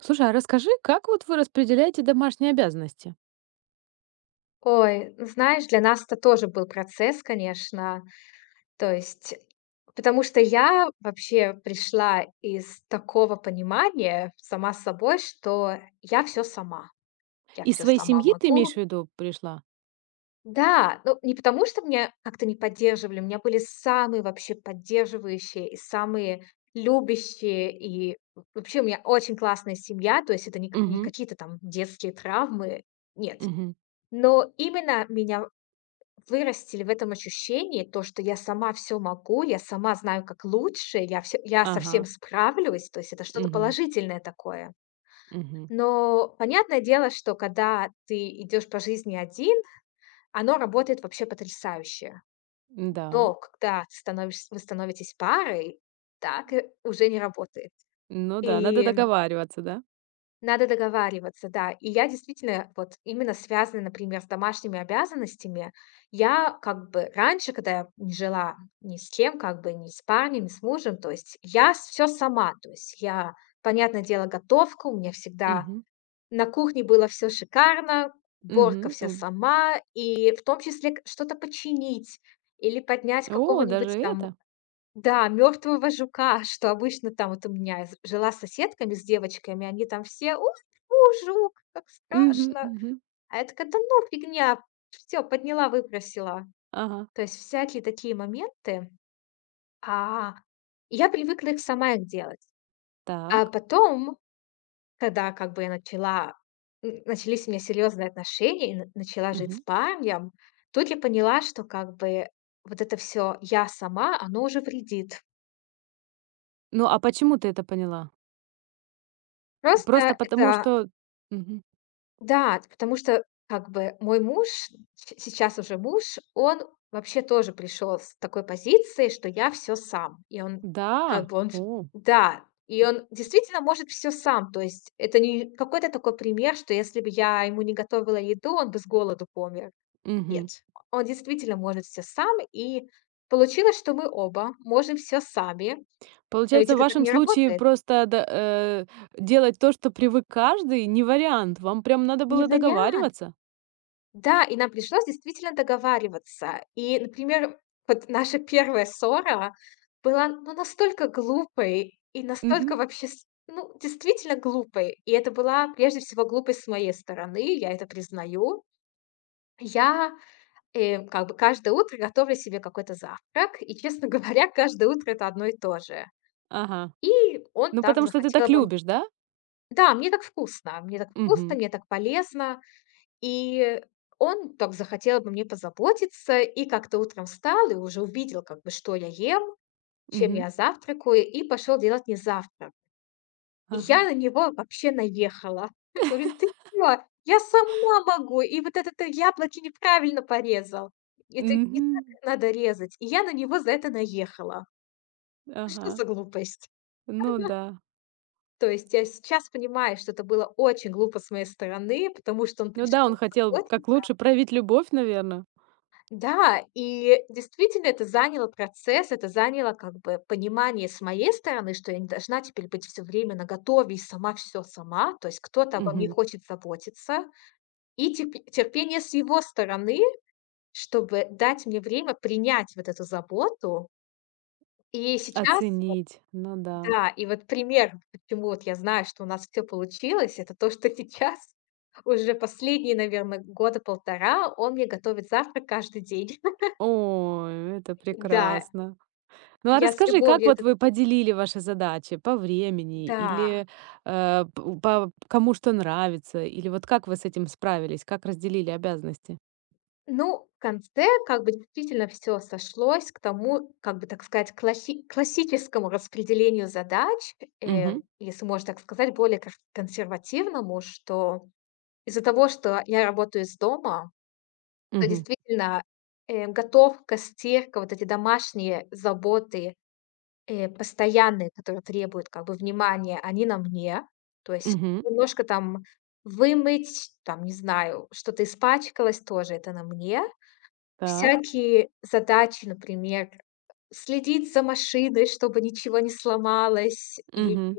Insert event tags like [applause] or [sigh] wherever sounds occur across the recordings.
Слушай, а расскажи, как вот вы распределяете домашние обязанности? Ой, ну, знаешь, для нас это тоже был процесс, конечно. То есть, потому что я вообще пришла из такого понимания сама с собой, что я все сама. Я Из все своей сама семьи ты могу. имеешь в виду пришла? Да, ну, не потому что меня как-то не поддерживали, у меня были самые вообще поддерживающие и самые любящие, и в вообще у меня очень классная семья, то есть это не к не Угу, какие-то там детские травмы, нет. угу, Но именно меня вырастили в этом ощущении, то, что я сама все могу, я сама знаю, как лучше, я совсем ага, всем справлюсь, то есть это что-то угу, положительное такое. угу. Но понятное дело, что когда ты идешь по жизни один, оно работает вообще потрясающе. Да, Но когда ты становишься вы становитесь парой, так, уже не работает. ну да, надо И договариваться, да? надо договариваться, да. И я действительно, вот именно связанная, например, с домашними обязанностями, я как бы раньше, когда я не жила ни с кем, как бы ни с парнем, ни с мужем, то есть я все сама, то есть я, понятное дело, готовка, у меня всегда Угу, на кухне было все шикарно, борка вся угу. сама, и в том числе что-то починить или поднять О, даже какого-нибудь там это? да, мертвого жука", [laughs] что обычно там вот у меня з жила с соседками, с девочками, они там все: "Ой, фу, жук, как Угу, страшно". угу, А я такая: "Да ну, фигня, все, подняла, выбросила". ага, То есть всякие такие моменты. А, я привыкла их сама их делать. А так. потом, когда как бы я начала н начались у меня серьезные отношения и на начала жить с Угу. парнем, тут я поняла, что как бы вот это все "я сама", оно уже вредит. Ну, а почему ты это поняла? Просто Просто потому, это. что Мгм. Да, потому что как бы мой муж, щ сейчас уже муж, он вообще тоже пришел с такой позиции, что я все сам. И он как Да, бы о, да, и он действительно может все сам. То есть это не какой-то такой пример, что если бы я ему не готовила еду, он бы с голоду помер. угу. Нет, он действительно может все сам. И получилось, что мы оба можем все сами, но ведь Получается, в это так вашем не случае работает. просто да, делать то, что привык каждый, не вариант. Вам прям надо Не было вариант. договариваться? Да, и нам пришлось действительно договариваться. И, например, вот наша первая ссора была, ну, настолько глупой и настолько Мгм. вообще, с- ну, действительно глупой. И это была прежде всего глупость с моей стороны, я это признаю. Я как бы каждое утро готовлю себе какой-то завтрак, и, честно [laughs] говоря, каждое утро это одно и то же. Ага. И он Ну, так потому что ты захотел так обо м-. любишь, да? Да, мне так вкусно, мне так вкусно, Мгм. мне так полезно. И он так захотел обо мне позаботиться и как-то утром встал и уже увидел, как бы, что я ем, чем Мгм. я завтракаю, и пошел делать мне завтрак. И я Ага. на него вообще наехала. [laughs] Я говорю: "Ты чё? Я сама могу! И вот это ты яблоки неправильно порезал. Это не так Мгм. их надо резать". И я на него за это наехала. Ну Ага. что за глупость? Ну [laughs] да. То есть я сейчас понимаю, что это было очень глупо с моей стороны, потому что он Ну да, пришел. он хотел как лучше проявить любовь, наверное. Да, и действительно это заняло процесс, это заняло как бы понимание с моей стороны, что я не должна теперь быть все время наготове и сама все сама, то есть кто-то обо мне Мгм. хочет заботиться, и терпение с его стороны, чтобы дать мне время принять вот эту заботу. И сейчас Оценить. Ну да. да, и вот пример, почему вот я знаю, что у нас все получилось, это то, что [laughs] сейчас уже последние, наверное года полтора он мне готовит завтрак каждый день. Ой, это [laughs] Да, прекрасно. Ну, а я с расскажи, как любовью вот это, вы поделили ваши задачи по времени да. или, п по кому что нравится, или вот как вы с этим справились, как разделили обязанности? Ну, в конце как бы действительно все сошлось к тому, как бы так сказать, классическому распределению задач, э, Угу, если можно так сказать, более кас консервативному, что из-за того, что я работаю из дома, то угу, действительно, готовка, стирка, вот эти домашние заботы. Постоянные, которые требуют как бы внимания, они на мне. То есть угу, немножко там вымыть, там, не знаю, что-то испачкалось, тоже это на мне. так. Всякие задачи, например, следить за машиной, чтобы ничего не сломалось, или Угу.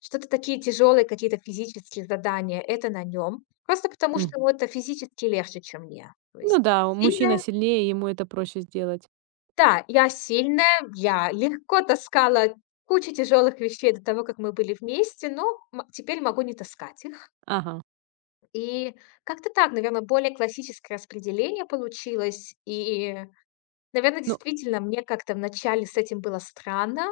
что-то такие тяжелые какие-то физические задания — это на нем. Просто потому, что ему это физически легче, чем мне. То Ну есть я да, мужчина сильная, сильнее, ему это проще сделать. да, я сильная, я легко таскала кучу тяжелых вещей до того, как мы были вместе, но теперь могу не таскать их. Ага. И как-то так, наверное, более классическое распределение получилось. И, наверное, Ну, действительно, мне как-то вначале с этим было странно,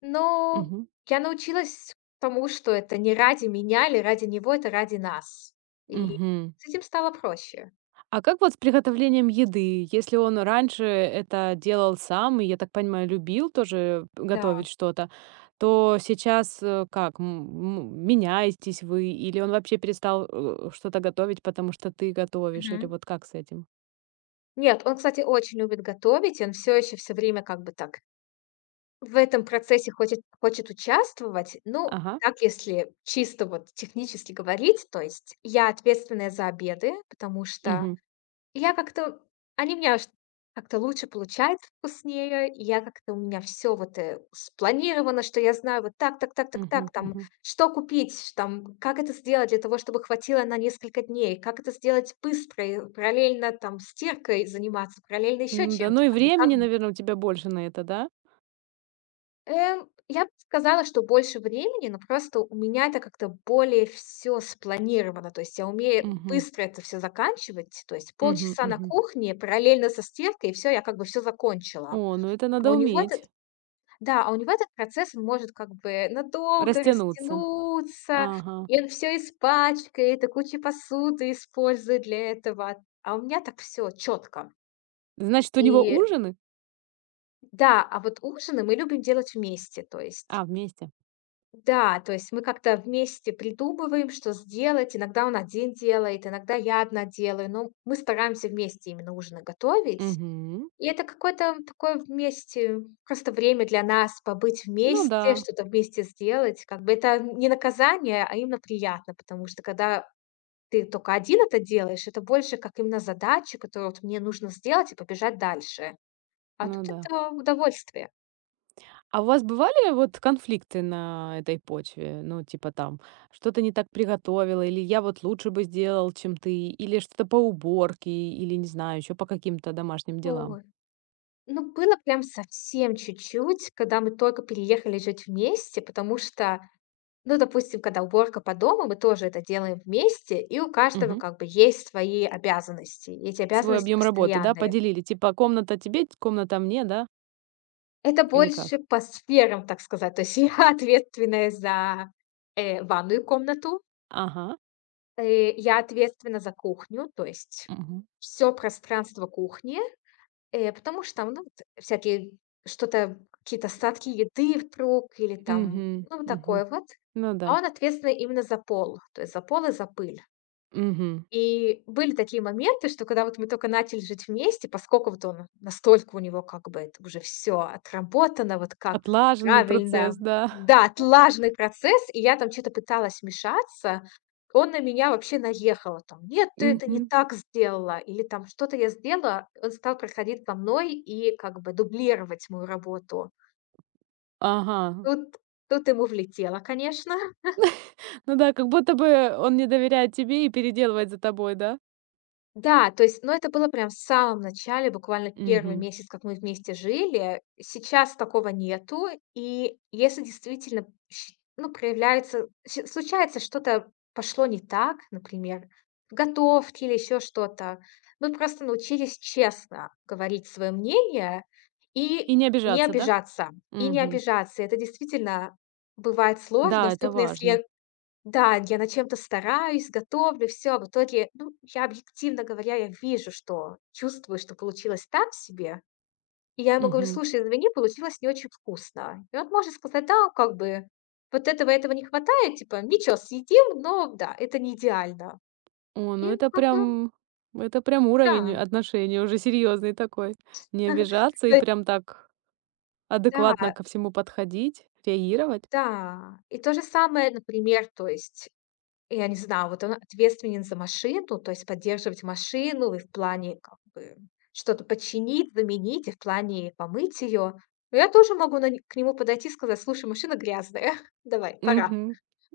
но угу, я научилась тому, что это не ради меня или ради него, это ради нас. И мгм. с этим стало проще. А как вот с приготовлением еды? Если он раньше это делал сам и, я так понимаю, любил тоже Да. готовить что-то, то сейчас, меняетесь вы или он вообще перестал, что-то готовить, потому что ты готовишь, или Мгм. вот как с этим? Нет, он, кстати, очень любит готовить, и он все еще все время как бы так в этом процессе хочет участвовать. Ну, Ага. так, если чисто вот технически говорить, то есть я ответственная за обеды, потому что Мгм. я как-то они у меня ш как-то лучше получаются, вкуснее. И я как-то у меня все вот, спланировано, что я знаю вот так так так так так, Мгм. там, Мгм. что купить, там, как это сделать для того, чтобы хватило на несколько дней, как это сделать быстро и параллельно там стиркой заниматься, параллельно еще М-да, ну чем-то, и как бы как. времени, наверное, у тебя больше на это, да? Я бы сказала, что больше времени, но просто у меня это как-то более все спланировано. То есть я умею Мгм. быстро это все заканчивать. То есть Мгм. полчаса на Мгм. кухне параллельно со стиркой, и все, я как бы все закончила. О, ну это А надо у него этот, уметь да, а у него этот процесс, он может как бы надолго растянуться. растянуться, Ага. и он все испачкает, и кучу посуды использует для этого. А у меня так все четко. Значит, у него И ужины? да, а вот ужины мы любим делать вместе. То есть А, вместе. да, то есть мы как-то вместе придумываем, что сделать. Иногда он один делает, иногда я одна делаю, но мы стараемся вместе именно ужины готовить. Мгм. И это какое-то такое вместе, просто время для нас побыть Ну вместе, да, что-то вместе сделать. Как бы это не наказание, а именно приятно, потому что когда ты только один это делаешь, это больше как именно задача, которую вот мне нужно сделать и побежать дальше. А ну тут да. это удовольствие. А у вас бывали вот конфликты на этой почве? Ну, типа там, что-то не так приготовила, или я вот лучше бы сделал, чем ты, или что-то по уборке, или, не знаю, еще по каким-то домашним делам. Ой. Ну, было прям совсем чуть-чуть, когда мы только переехали жить вместе, потому что, ну, допустим, когда уборка по дому, мы тоже это делаем вместе, и у каждого Мгм. как бы есть свои обязанности, и эти Свой обязанности объем работы, да, постоянные. поделили? Типа комната тебе, комната мне, да? Это Или больше как? по сферам, так сказать. То есть [laughs] я ответственная за, ванную комнату, Ага. Я ответственна за кухню, то есть Мгм. все пространство кухни. Потому что там, ну, вот всякие что-то, какие-то остатки еды вдруг или там, Мгм. ну, вот Мгм. такое вот. Ну А да. он ответственный именно за пол, то есть за пол и за пыль. Мгм. И были такие моменты, что когда вот мы только начали жить вместе, поскольку вот он настолько у него как бы это уже все отработано, вот как Отлаженный правильно, процесс, да. да, отлаженный процесс, и я там что то пыталась вмешаться, он на меня вообще наехал там: "Нет, [laughs] ты это не Мгм. так сделала!" Или там что-то я сделала, он стал проходить по мной и как бы дублировать мою работу. Ага. Тут тут ему влетело, конечно. Ну да, как будто бы он не доверяет тебе и переделывает за тобой, да? Да, то есть, ну, это было прям в самом начале, буквально первый Мгм. месяц, как мы вместе жили. Сейчас такого нету. И если действительно, щ ну, проявляется, щ случается что-то пошло не так, например, в готовке или еще что-то, мы просто научились честно говорить свое мнение И и не не обижаться, да? обижаться, и не Мгм. обижаться. Это действительно бывает сложно, Да, это особенно важно. если да, я над чем-то стараюсь, готовлю, все, а в итоге, ну, я, объективно говоря, я вижу, что чувствую, что получилось так себе. И я ему говорю: Мгм. "Слушай, извини, получилось не очень вкусно". И он может сказать: "Да, как бы вот этого, этого не хватает, типа, ничего, съедим, но да, это не идеально". О, И как бы это прям уровень да. отношений уже серьезный такой. Не [laughs] обижаться То и есть прям так адекватно да, ко всему подходить, реагировать. да. И то же самое, например, то есть я не знаю, вот он ответственен за машину, то есть поддерживать машину и в плане как бы что-то починить, заменить, и в плане помыть ее. Но я тоже могу на не к нему подойти и сказать: "Слушай, машина грязная, [laughs] давай, пора". Мгм.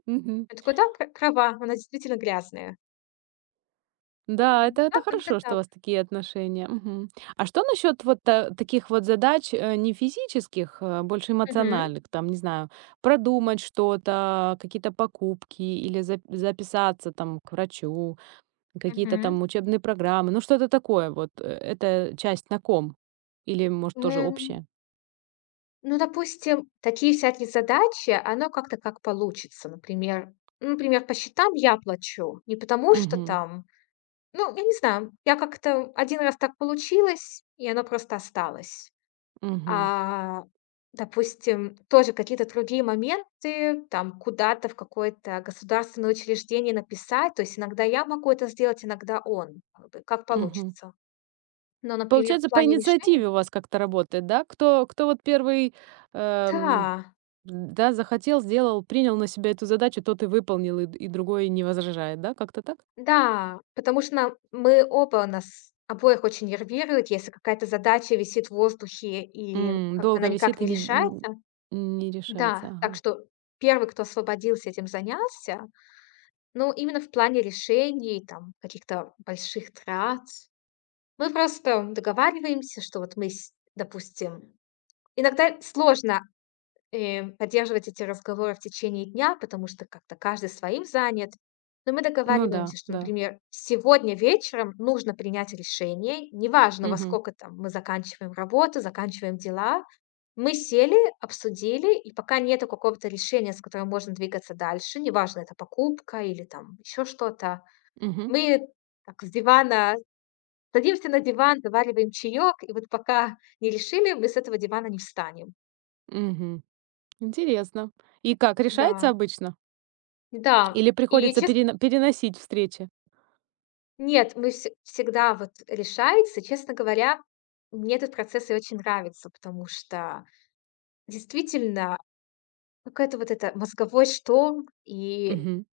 Мгм. Он такой: "Да, права, она действительно грязная". И Да, да, это как-то хорошо, что у так. вас такие отношения. Мгм. А что насчет вот та таких вот задач, не физических, а больше Мгм, эмоциональных? Там, не знаю, продумать что-то, какие-то покупки или за записаться там к врачу, какие-то мгм. там учебные программы, ну что-то такое вот. Э это часть на ком? Или, может, тоже Эм, общее? ну, допустим, такие всякие задачи, оно как-то как получится. Например, ну, например, по счетам я плачу не потому, что Мгм, там. Ну, я не знаю, я как-то один раз так получилось, и оно просто осталось. мгм, А, допустим, тоже какие-то другие моменты, там, куда-то в какое-то государственное учреждение написать. То есть иногда я могу это сделать, иногда он, как бы, как мгм. получится. Но, например, в Получается, по плане решений. инициативе у вас как-то работает, да? Кто вот первый эм, Да, да, захотел, сделал, принял на себя эту задачу, тот и выполнил, и другой не возражает, да, как-то так? да, потому что нам мы оба нас обоих очень нервирует, если какая-то задача висит в воздухе и М, как бы она долго никак висит не решается. не решается, Да, так ага. что первый, кто освободился, этим занялся, но именно в плане решений, там, каких-то больших трат. Мы просто договариваемся, что вот мы с допустим, иногда сложно и поддерживать эти разговоры в течение дня, потому что как-то каждый своим занят. Но мы Ну да, договариваемся, что, да. например, сегодня вечером нужно принять решение, неважно, во Мгм, сколько там мы заканчиваем работу, заканчиваем дела. Мы сели, обсудили, и пока нету какого-то решения, с которым можно двигаться дальше, неважно, это покупка или там еще что-то, мгм, мы так с дивана садимся на диван, завариваем чаек, и вот пока не решили, мы с этого дивана не встанем. мгм. Интересно. И как, решается Да, обычно? да. Или И, приходится честно. Переносить встречи? Нет, мы вс всегда вот решается. Честно говоря, мне этот процесс и очень нравится, потому что действительно какой-то вот это мозговой шторм и Мгм,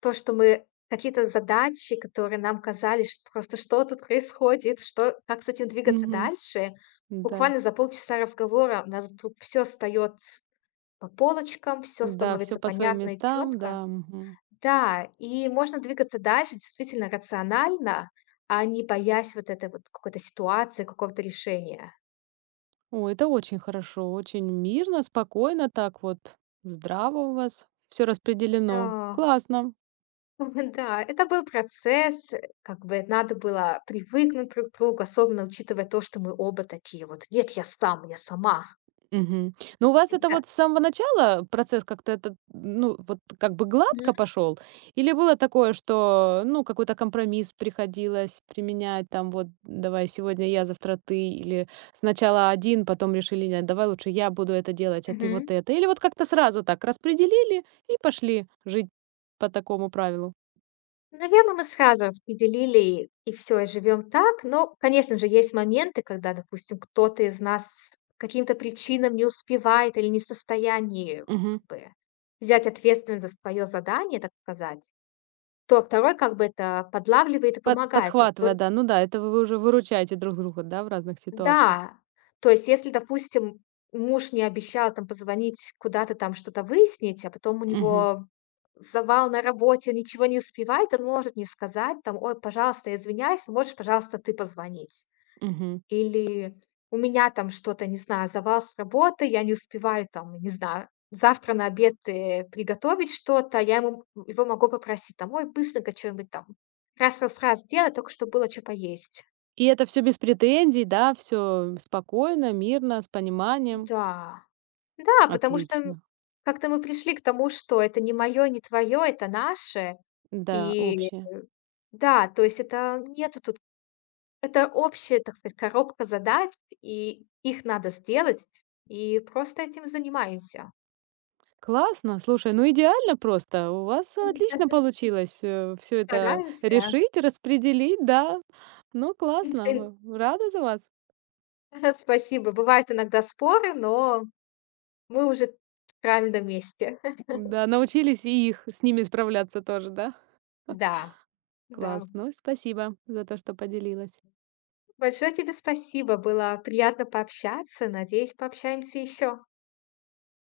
то, что мы какие-то задачи, которые нам казались ш просто: "Что тут происходит? Что как с этим двигаться мгм. дальше?" Да, Буквально за полчаса разговора у нас вдруг все встаёт по полочкам, все да, все становится по своим понятно и местам, четко. да, мгм. Да, и можно двигаться дальше действительно рационально, а не боясь вот этой вот какой-то ситуации, какого-то решения. О, это очень хорошо, очень мирно, спокойно так вот. Здраво у вас Все распределено. Да, Классно. [laughs] да, это был процесс, как бы надо было привыкнуть друг к другу, особенно учитывая то, что мы оба такие вот: "Нет, я сам, я сама". Мгм. Но у вас это Да. вот с самого начала процесс как-то этот, ну, вот как бы Мгм. гладко пошел, или было такое, что, ну, какой-то компромисс приходилось применять, там вот: "Давай сегодня я, завтра ты"? Или сначала один, потом решили: "Нет, давай лучше я буду это делать, а ты вот Мгм. это"? Или вот как-то сразу так распределили и пошли жить по такому правилу? Наверное, мы сразу распределили и все и живем так. Но, конечно же, есть моменты, когда, допустим, кто-то из нас по каким-то причинам не успевает или не в состоянии как Мгм. бы взять ответственность за свое задание, так сказать, то второй как бы это подлавливает и помогает. То есть то Подхватывая, да. Ну да, это вы уже выручаете друг друга, да, в разных ситуациях? да, то есть если, допустим, муж не обещал там позвонить куда-то там что-то выяснить, а потом у Мгм. него завал на работе, ничего не успевает, он может не сказать там: "Ой, пожалуйста, я извиняюсь, но можешь, пожалуйста, ты позвонить?" Мгм. Или: "У меня там что-то, не знаю, завал с работы, я не успеваю там, не знаю, завтра на обед, приготовить что-то". Я ему его могу попросить там: "Ой, быстренько чё-нибудь там раз раз раз сделай, только чтоб было что поесть". И это все без претензий, да, все спокойно, мирно, с пониманием. Да. Да, потому что, Отлично. как-то мы пришли к тому, что это не мое, не твое, это наше. Да, И общее. да, то есть это нету тут это общая, так сказать, коробка задач, и их надо сделать, и просто этим занимаемся. Классно, слушай, ну идеально просто. У вас отлично [laughs] получилось, все это Стараемся. решить, распределить, да. Ну, классно, [laughs] в рада за вас. Спасибо. Бывают иногда споры, но мы уже в правильном месте. [laughs] Да, научились и их с ними справляться тоже, да? Да, да. Класс. Ну, спасибо за то, что поделилась. Большое тебе спасибо. Было приятно пообщаться. Надеюсь, пообщаемся еще.